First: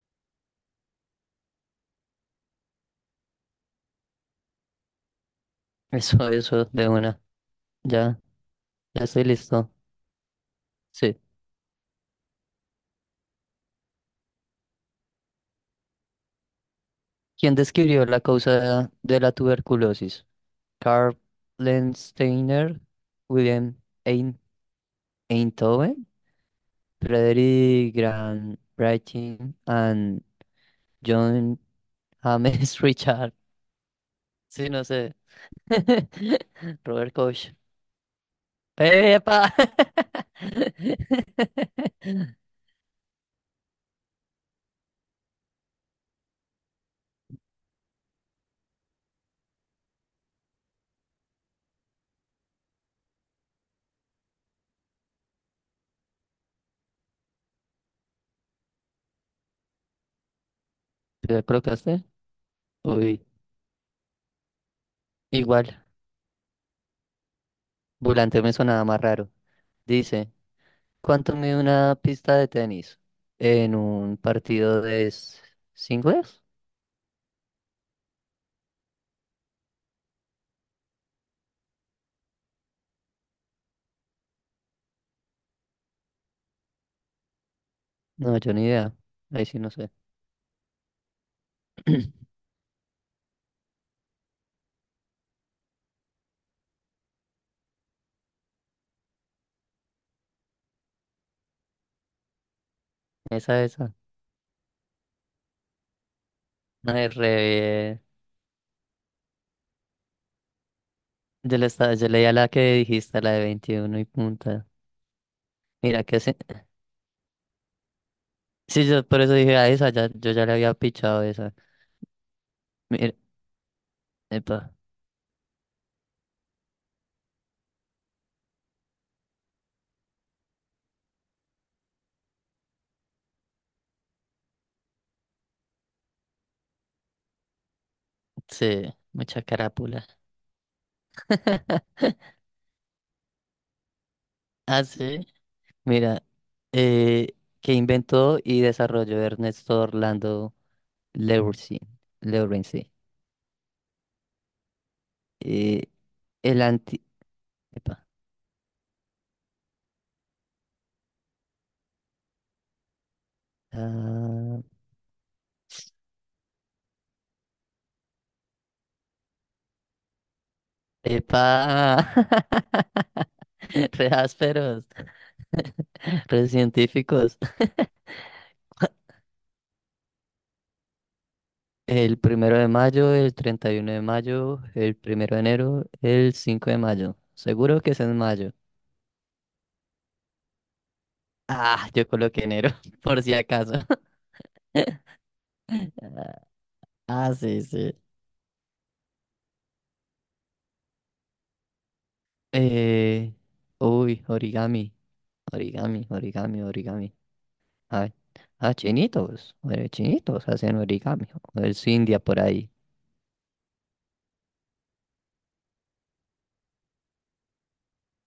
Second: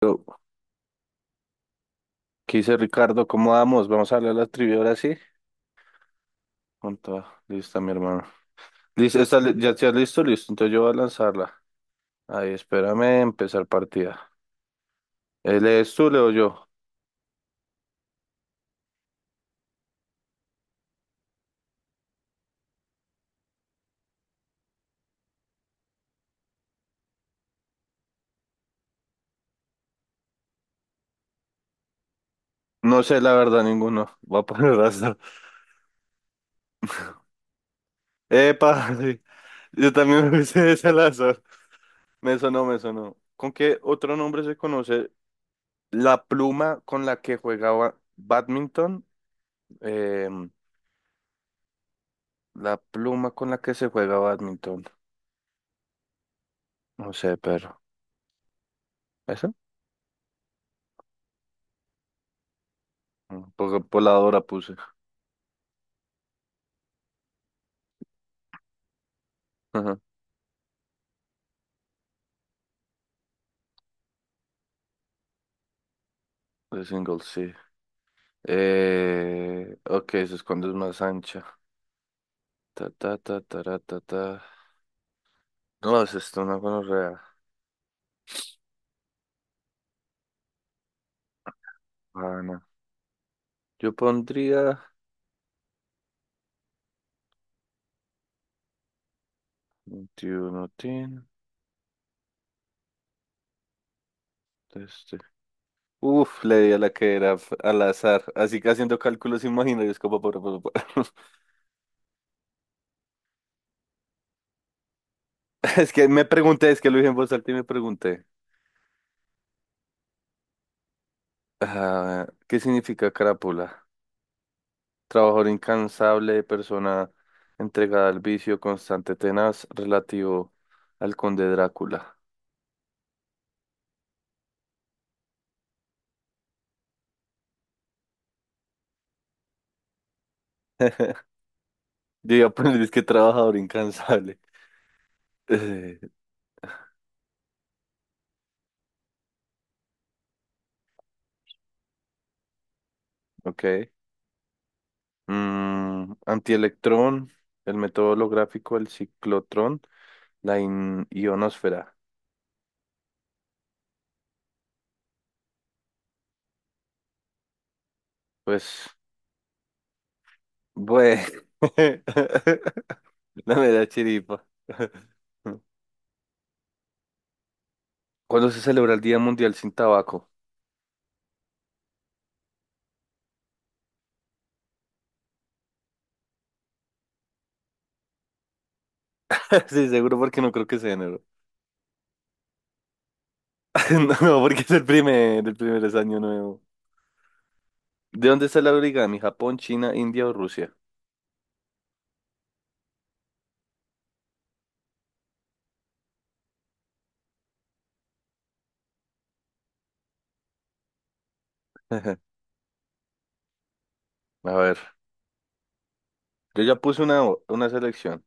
Yo, ¿qué dice Ricardo? ¿Cómo vamos? Vamos a hablar de la trivia ahora sí. Eso, de Con una. toda. Lista, mi Ya, hermano. ya Listo, estoy ¿ya listo. estás listo? Listo. Entonces yo voy a Sí. lanzarla. Ahí, espérame, empezar partida. ¿Lees tú, leo yo? ¿Quién describió la causa de la tuberculosis? Karl Steiner, William Ein- Einthoven, Frederick Grant Brightin, and John James No sé, Richard. la verdad, ninguno. Voy a Sí, poner al no sé. azar. Robert Koch. ¡Epa! Sí. ¡Epa! Yo también me hice ese al azar. Me sonó, me sonó. ¿Con qué otro nombre se conoce la pluma con la que jugaba badminton? Em, la pluma con la que se juega badminton. No sé, pero. ¿Te la colocaste? Uy, Poca voladora puse. igual. Volante me sonaba más raro. Ajá. Dice. ¿Cuánto mide una pista de tenis en un partido de singles? De single, sí. Ok, eso es cuando es más ancha. Ta, ta, ta, ta, ta, ta. No, es esto una gonorrea. No, yo ni idea. Ahí sí no sé. Ah, no. Yo pondría 21, tin, Esa, esa. este. Uf, le di a la No, que es era al re... azar. Así que haciendo cálculos imaginarios como Yo leía la que dijiste, la de 21 y punta. Es Mira que que me sí. pregunté, es que lo dije en voz alta y me pregunté. Sí, yo por eso dije a esa, ya, yo ya le había pichado esa. Ah, ¿qué significa Mira, crápula? epa, Trabajador incansable, persona entregada al vicio, constante, tenaz, relativo al conde Drácula. sí, mucha carápula. Yo iba a poner, es que trabajador incansable. Ah, sí. Eh, Mira, eh, que inventó y desarrolló Ernesto Orlando Lewinson. ok. Eh, el anti... Antielectrón, el Epa. método holográfico, el ciclotrón, la ionosfera. Ah, Pues, bueno, epa. no me da Re chiripa. ásperos, re científicos. ¿Cuándo se celebra el Día Mundial sin Tabaco? El primero de mayo, el 31 de mayo, el primero de enero, el 5 de mayo. Seguro que es en mayo. Sí, seguro porque no creo que sea enero. Ah, yo coloqué enero, por si acaso. No, no, porque es el primer, el primer es año nuevo. Ah, sí, sí. ¿De dónde está la origami? ¿Japón, China, India o Rusia? Eh, uy, origami. Origami, origami, origami. Ah, ah, chinitos, chinitos hacen origami. O es India por ahí. A ver, yo ya puse una selección.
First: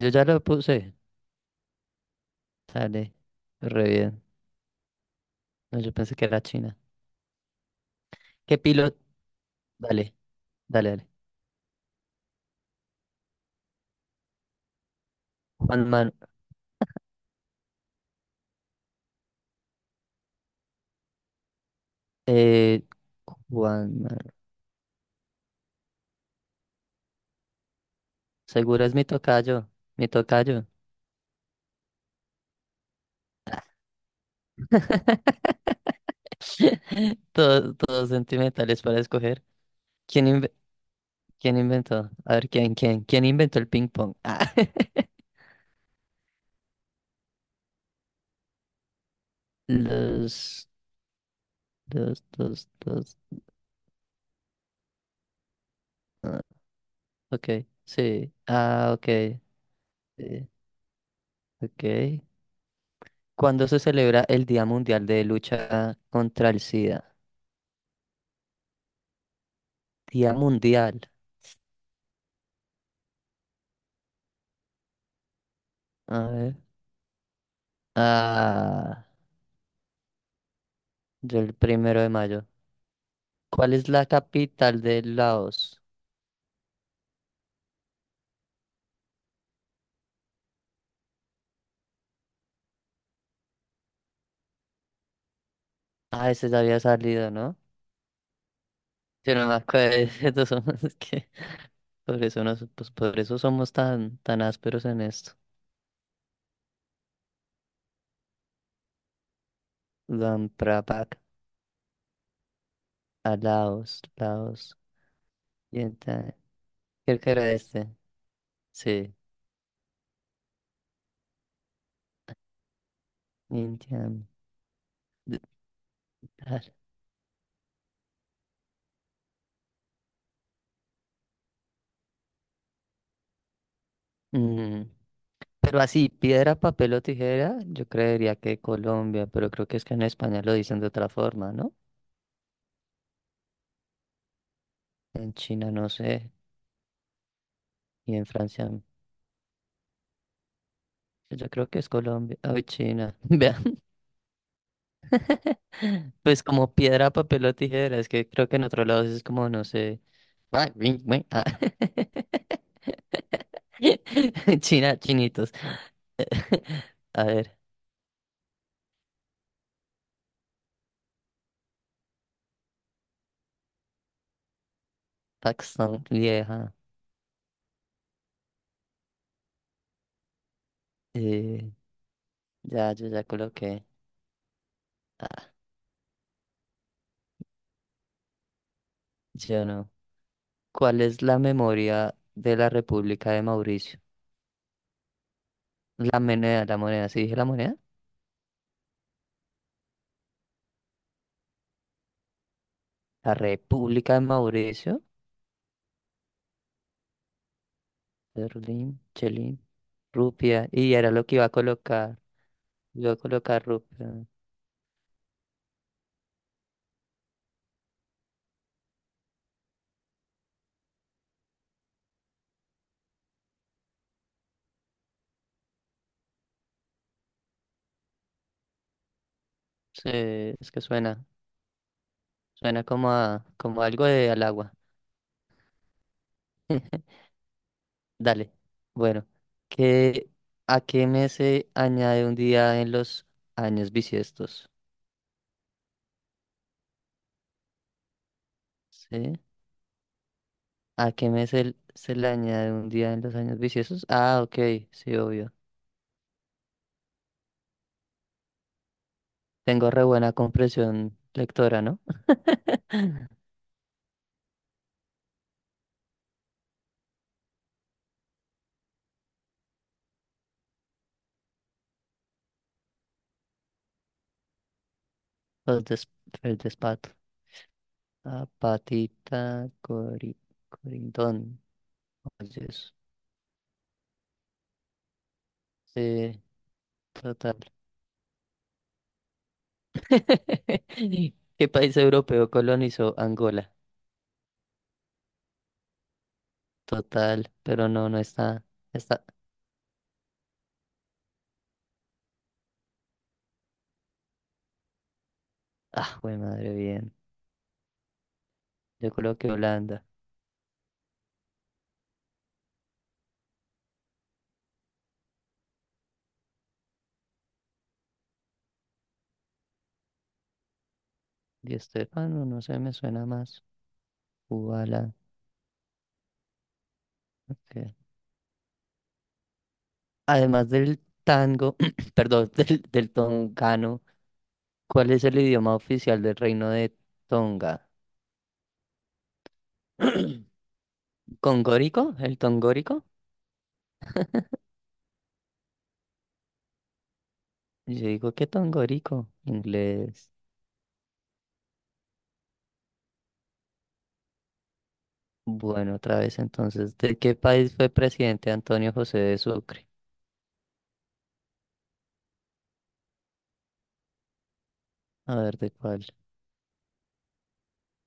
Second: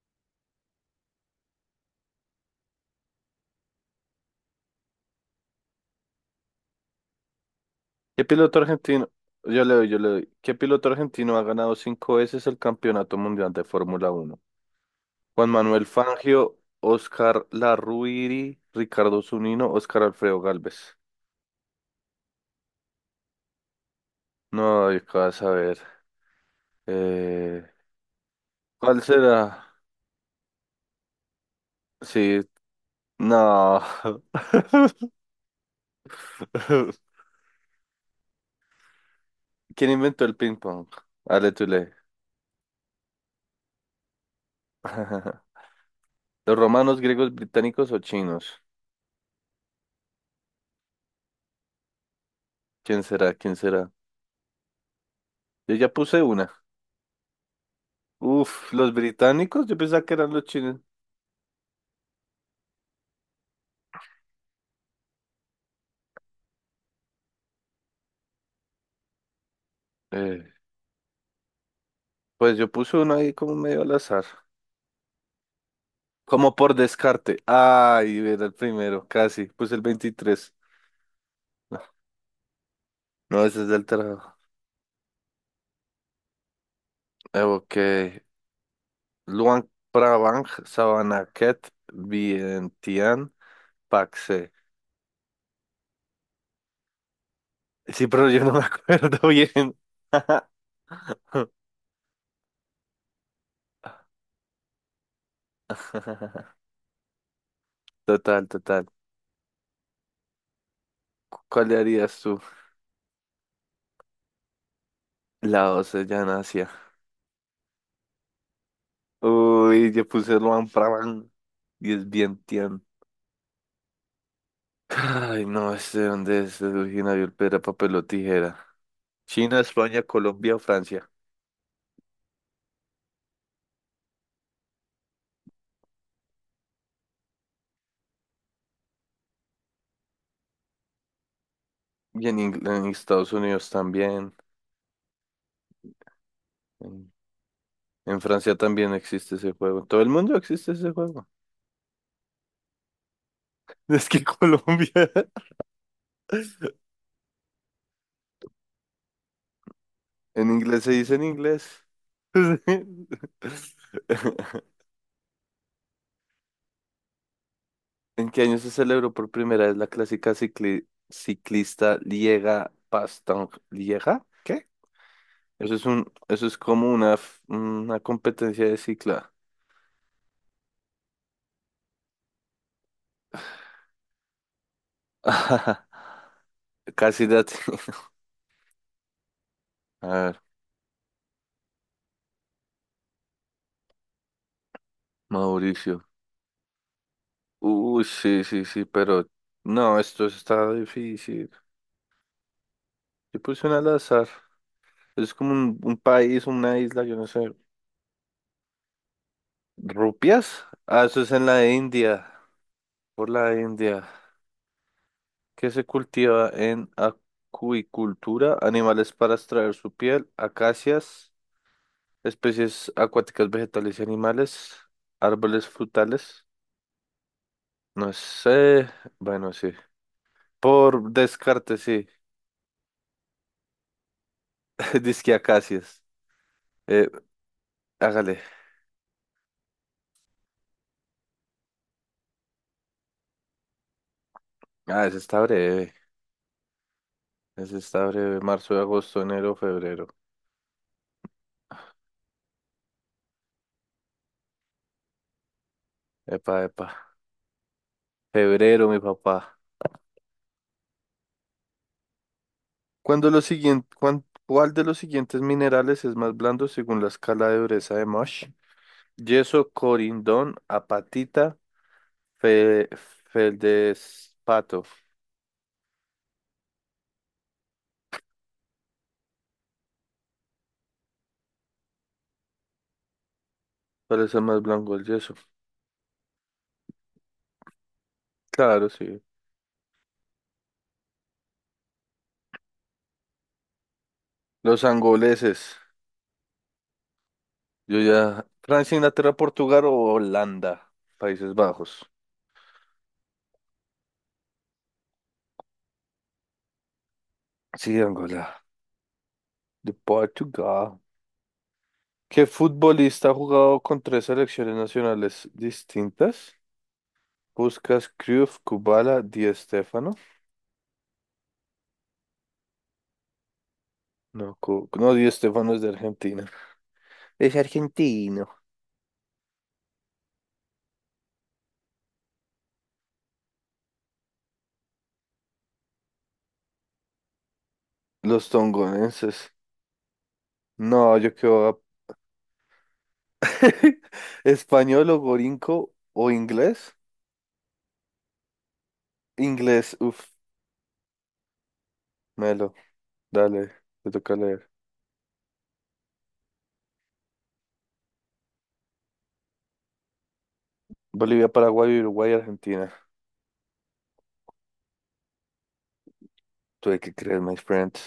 Yo ya lo puse. Dale, re bien. No, yo pensé que era China. ¿Qué piloto ¿Qué piloto? argentino? Yo le doy, yo le Dale, doy. ¿Qué piloto dale, dale. argentino ha ganado cinco veces el Campeonato Mundial de Fórmula Uno? Juan Manuel Juan Man, Fangio, Oscar Larruiri, Ricardo Zunino, Oscar Alfredo Gálvez. eh, Juan Man. No, yo qué vas a ver. Eh, Seguro es ¿Cuál mi será? tocayo, mi tocayo. Sí, no. Todos, todos sentimentales para escoger. ¿Quién inventó ¿Quién, el inve- ping pong? Ale, ¿Quién tú lee. inventó? A ver, ¿quién, quién? ¿Quién inventó el ping pong? Ah, ¿Los romanos, griegos, británicos o chinos? Los, los, ¿Quién los. será? ¿Quién será? Yo ya puse Ah, una. ok, sí. Uf, Ah, los ok. británicos, yo pensaba que eran los Sí, chinos. ok. ¿Cuándo se celebra el Día Mundial de Lucha contra el SIDA? Día Eh, Mundial. pues yo puse uno ahí como medio al azar. A Como ver. por descarte. Ay, era el primero, Ah, casi. Puse el 23. yo el No, primero de mayo. no, ese es ¿Cuál del es la trabajo. capital de Laos? Ok. Luang Prabang, Savanaket, Vientiane, Paxe. Ah, ese ya había salido, ¿no? Sí, pero yo no me acuerdo Yo no me bien. acuerdo. Es que por eso nos, pues por eso somos tan, tan ásperos en esto. Total, total. Luang Prabang ¿Cuál le harías tú? a Laos, Laos. La 12 ya Vientiane. Oceanasia. Creo que era este. Sí. Uy, yo puse Luan Prabang y es bien Tian. Vientiane. D- Ay, no, ¿dónde es ah, originario el piedra, papel o tijera? China, España, Colombia o Francia. Mm. Pero así, piedra, papel o tijera, yo creería que Colombia, pero creo que es que en España lo dicen de otra forma, ¿no? Y en Estados Unidos también. En China no sé, En, y en en Francia Francia, también existe ese juego. En todo el mundo existe ese juego. pues yo creo que es Colombia, ay, China, vean, Es que Colombia. pues como piedra, papel o tijera, es que creo que en otros lados es como, no sé, En ay, inglés se wing, dice en wing, ah. inglés. China, chinitos, a ver, ¿En qué año se celebró por primera vez la clásica ciclista Liega Bastogne? ¿Liega? ¿Qué? Pakistán, Eso es vieja, como una, una competencia de cicla. eh, ya, yo ya coloqué, ah, Casi date. yo no, A ver, ¿cuál es la memoria de la República de Mauricio? Mauricio. La moneda, sí dije la moneda. Uy, sí, sí, sí, pero no, esto está difícil. La Yo puse una al República de azar. Mauricio, Es como un país, una isla, yo no sé. Berlín, Chelín, ¿Rupias? Rupia. Y Ah, era eso lo es que iba en a la colocar. India. Iba a Por la colocar India. Rupia. Que se cultiva en acuicultura, animales para extraer su piel, acacias, especies acuáticas, vegetales y animales, árboles frutales, no sé, bueno, sí, Sí, es que por suena. descarte, sí, Suena como a, como algo de al agua. disque acacias, eh, hágale, Dale. Bueno, ¿qué, ¿a qué mes se añade un día en los años bisiestos? ah, ese está breve, marzo, agosto, ¿Sí? enero, febrero, ¿A qué mes se le añade un día en los años bisiestos? Ah, ok, sí, obvio. epa, epa, febrero, mi papá. Tengo re buena comprensión lectora, ¿no? ¿Cuándo lo siguiente, cuál de los siguientes minerales es más blando según la escala de dureza de Mosh? Yeso, corindón, apatita, fe, feldespato. Los des- el despato. La patita cori- corindón. Oye, eso. Parece más blanco el yeso. Sí, total. Claro, sí. ¿Qué país europeo colonizó Angola? Los angoleses. Total, pero Yo no, no ya. está. Francia, Está. Inglaterra, Portugal o Holanda. Países Bajos. Ah, güey, madre, bien. Sí, Angola. Yo creo que De Holanda. Portugal. ¿Qué futbolista ha jugado con tres selecciones nacionales distintas? ¿Buscas Cruyff, Kubala, Di Stéfano? Di Estefano, no no sé, me suena más. No, no, Ubala. Di Stéfano es de Argentina. Es Ok. argentino. Además del tango, perdón, del tongano, ¿cuál es el idioma oficial del reino de Tonga? Los tongonenses. No, yo quedo ¿Congórico? ¿El tongórico? español o gorinco o inglés. Y yo digo, ¿qué tongorico? Inglés, uff, Inglés. Melo, dale, te toca leer. Bueno, otra vez entonces, ¿de qué país fue presidente Antonio José de Sucre? Bolivia, Paraguay, Uruguay, Argentina. A ver, ¿de cuál? Tuve que creer, my friend.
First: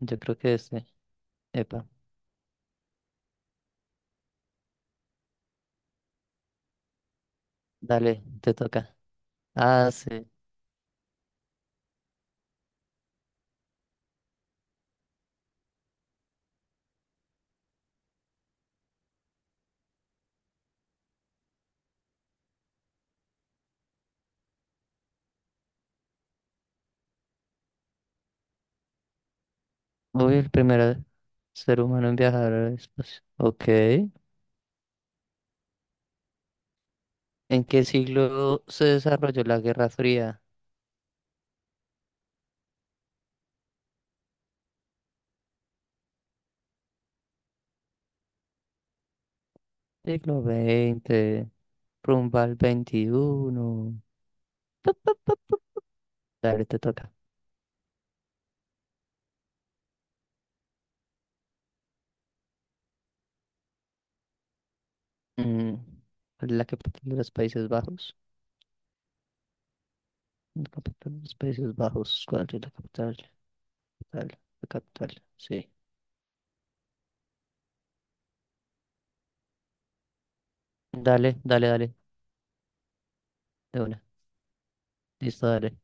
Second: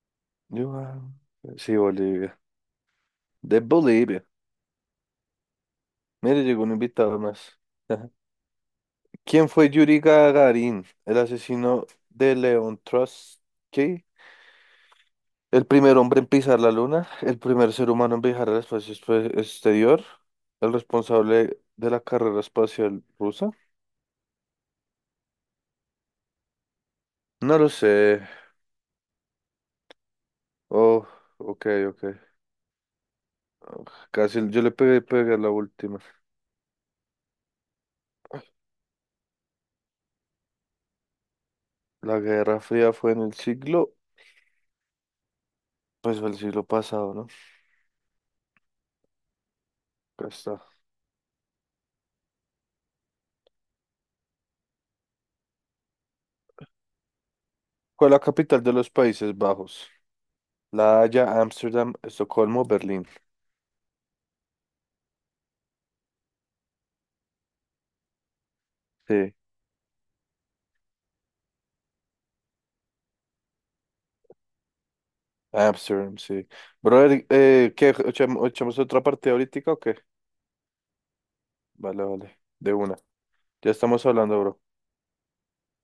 Yo creo que You este. are- Sí, Epa, Bolivia. De Bolivia. Mire, llegó un invitado más. dale, te toca. ¿Quién fue Ah, Yuri sí. Gagarin, el asesino de León Trotsky? El primer hombre en pisar la luna, el primer ser humano en viajar al espacio exterior, el responsable de la carrera espacial rusa. No lo sé. Uy, el primer Oh, ok, ser ok. humano en viajar al espacio. Ok. Ugh, casi yo le pegué a la última. ¿En qué siglo se desarrolló la Guerra Fría? La Guerra Fría fue en el siglo, pues fue el siglo pasado, ¿no? Acá Siglo está. 20 rumbo al XXI. Dale, te toca. ¿Cuál es la capital de los Países Bajos? La Haya, Ámsterdam, Estocolmo, Berlín. Mm, la capital de los Países Bajos. Sí, La capital de los Países Bajos. ¿Cuál es la capital? Capital, la capital. Sí. Ámsterdam, sí. Brother, ¿qué? ¿Echamos otra partida ahorita o qué? Dale, dale, dale. Vale, vale. De una. Ya De una. estamos hablando, bro. Listo, dale.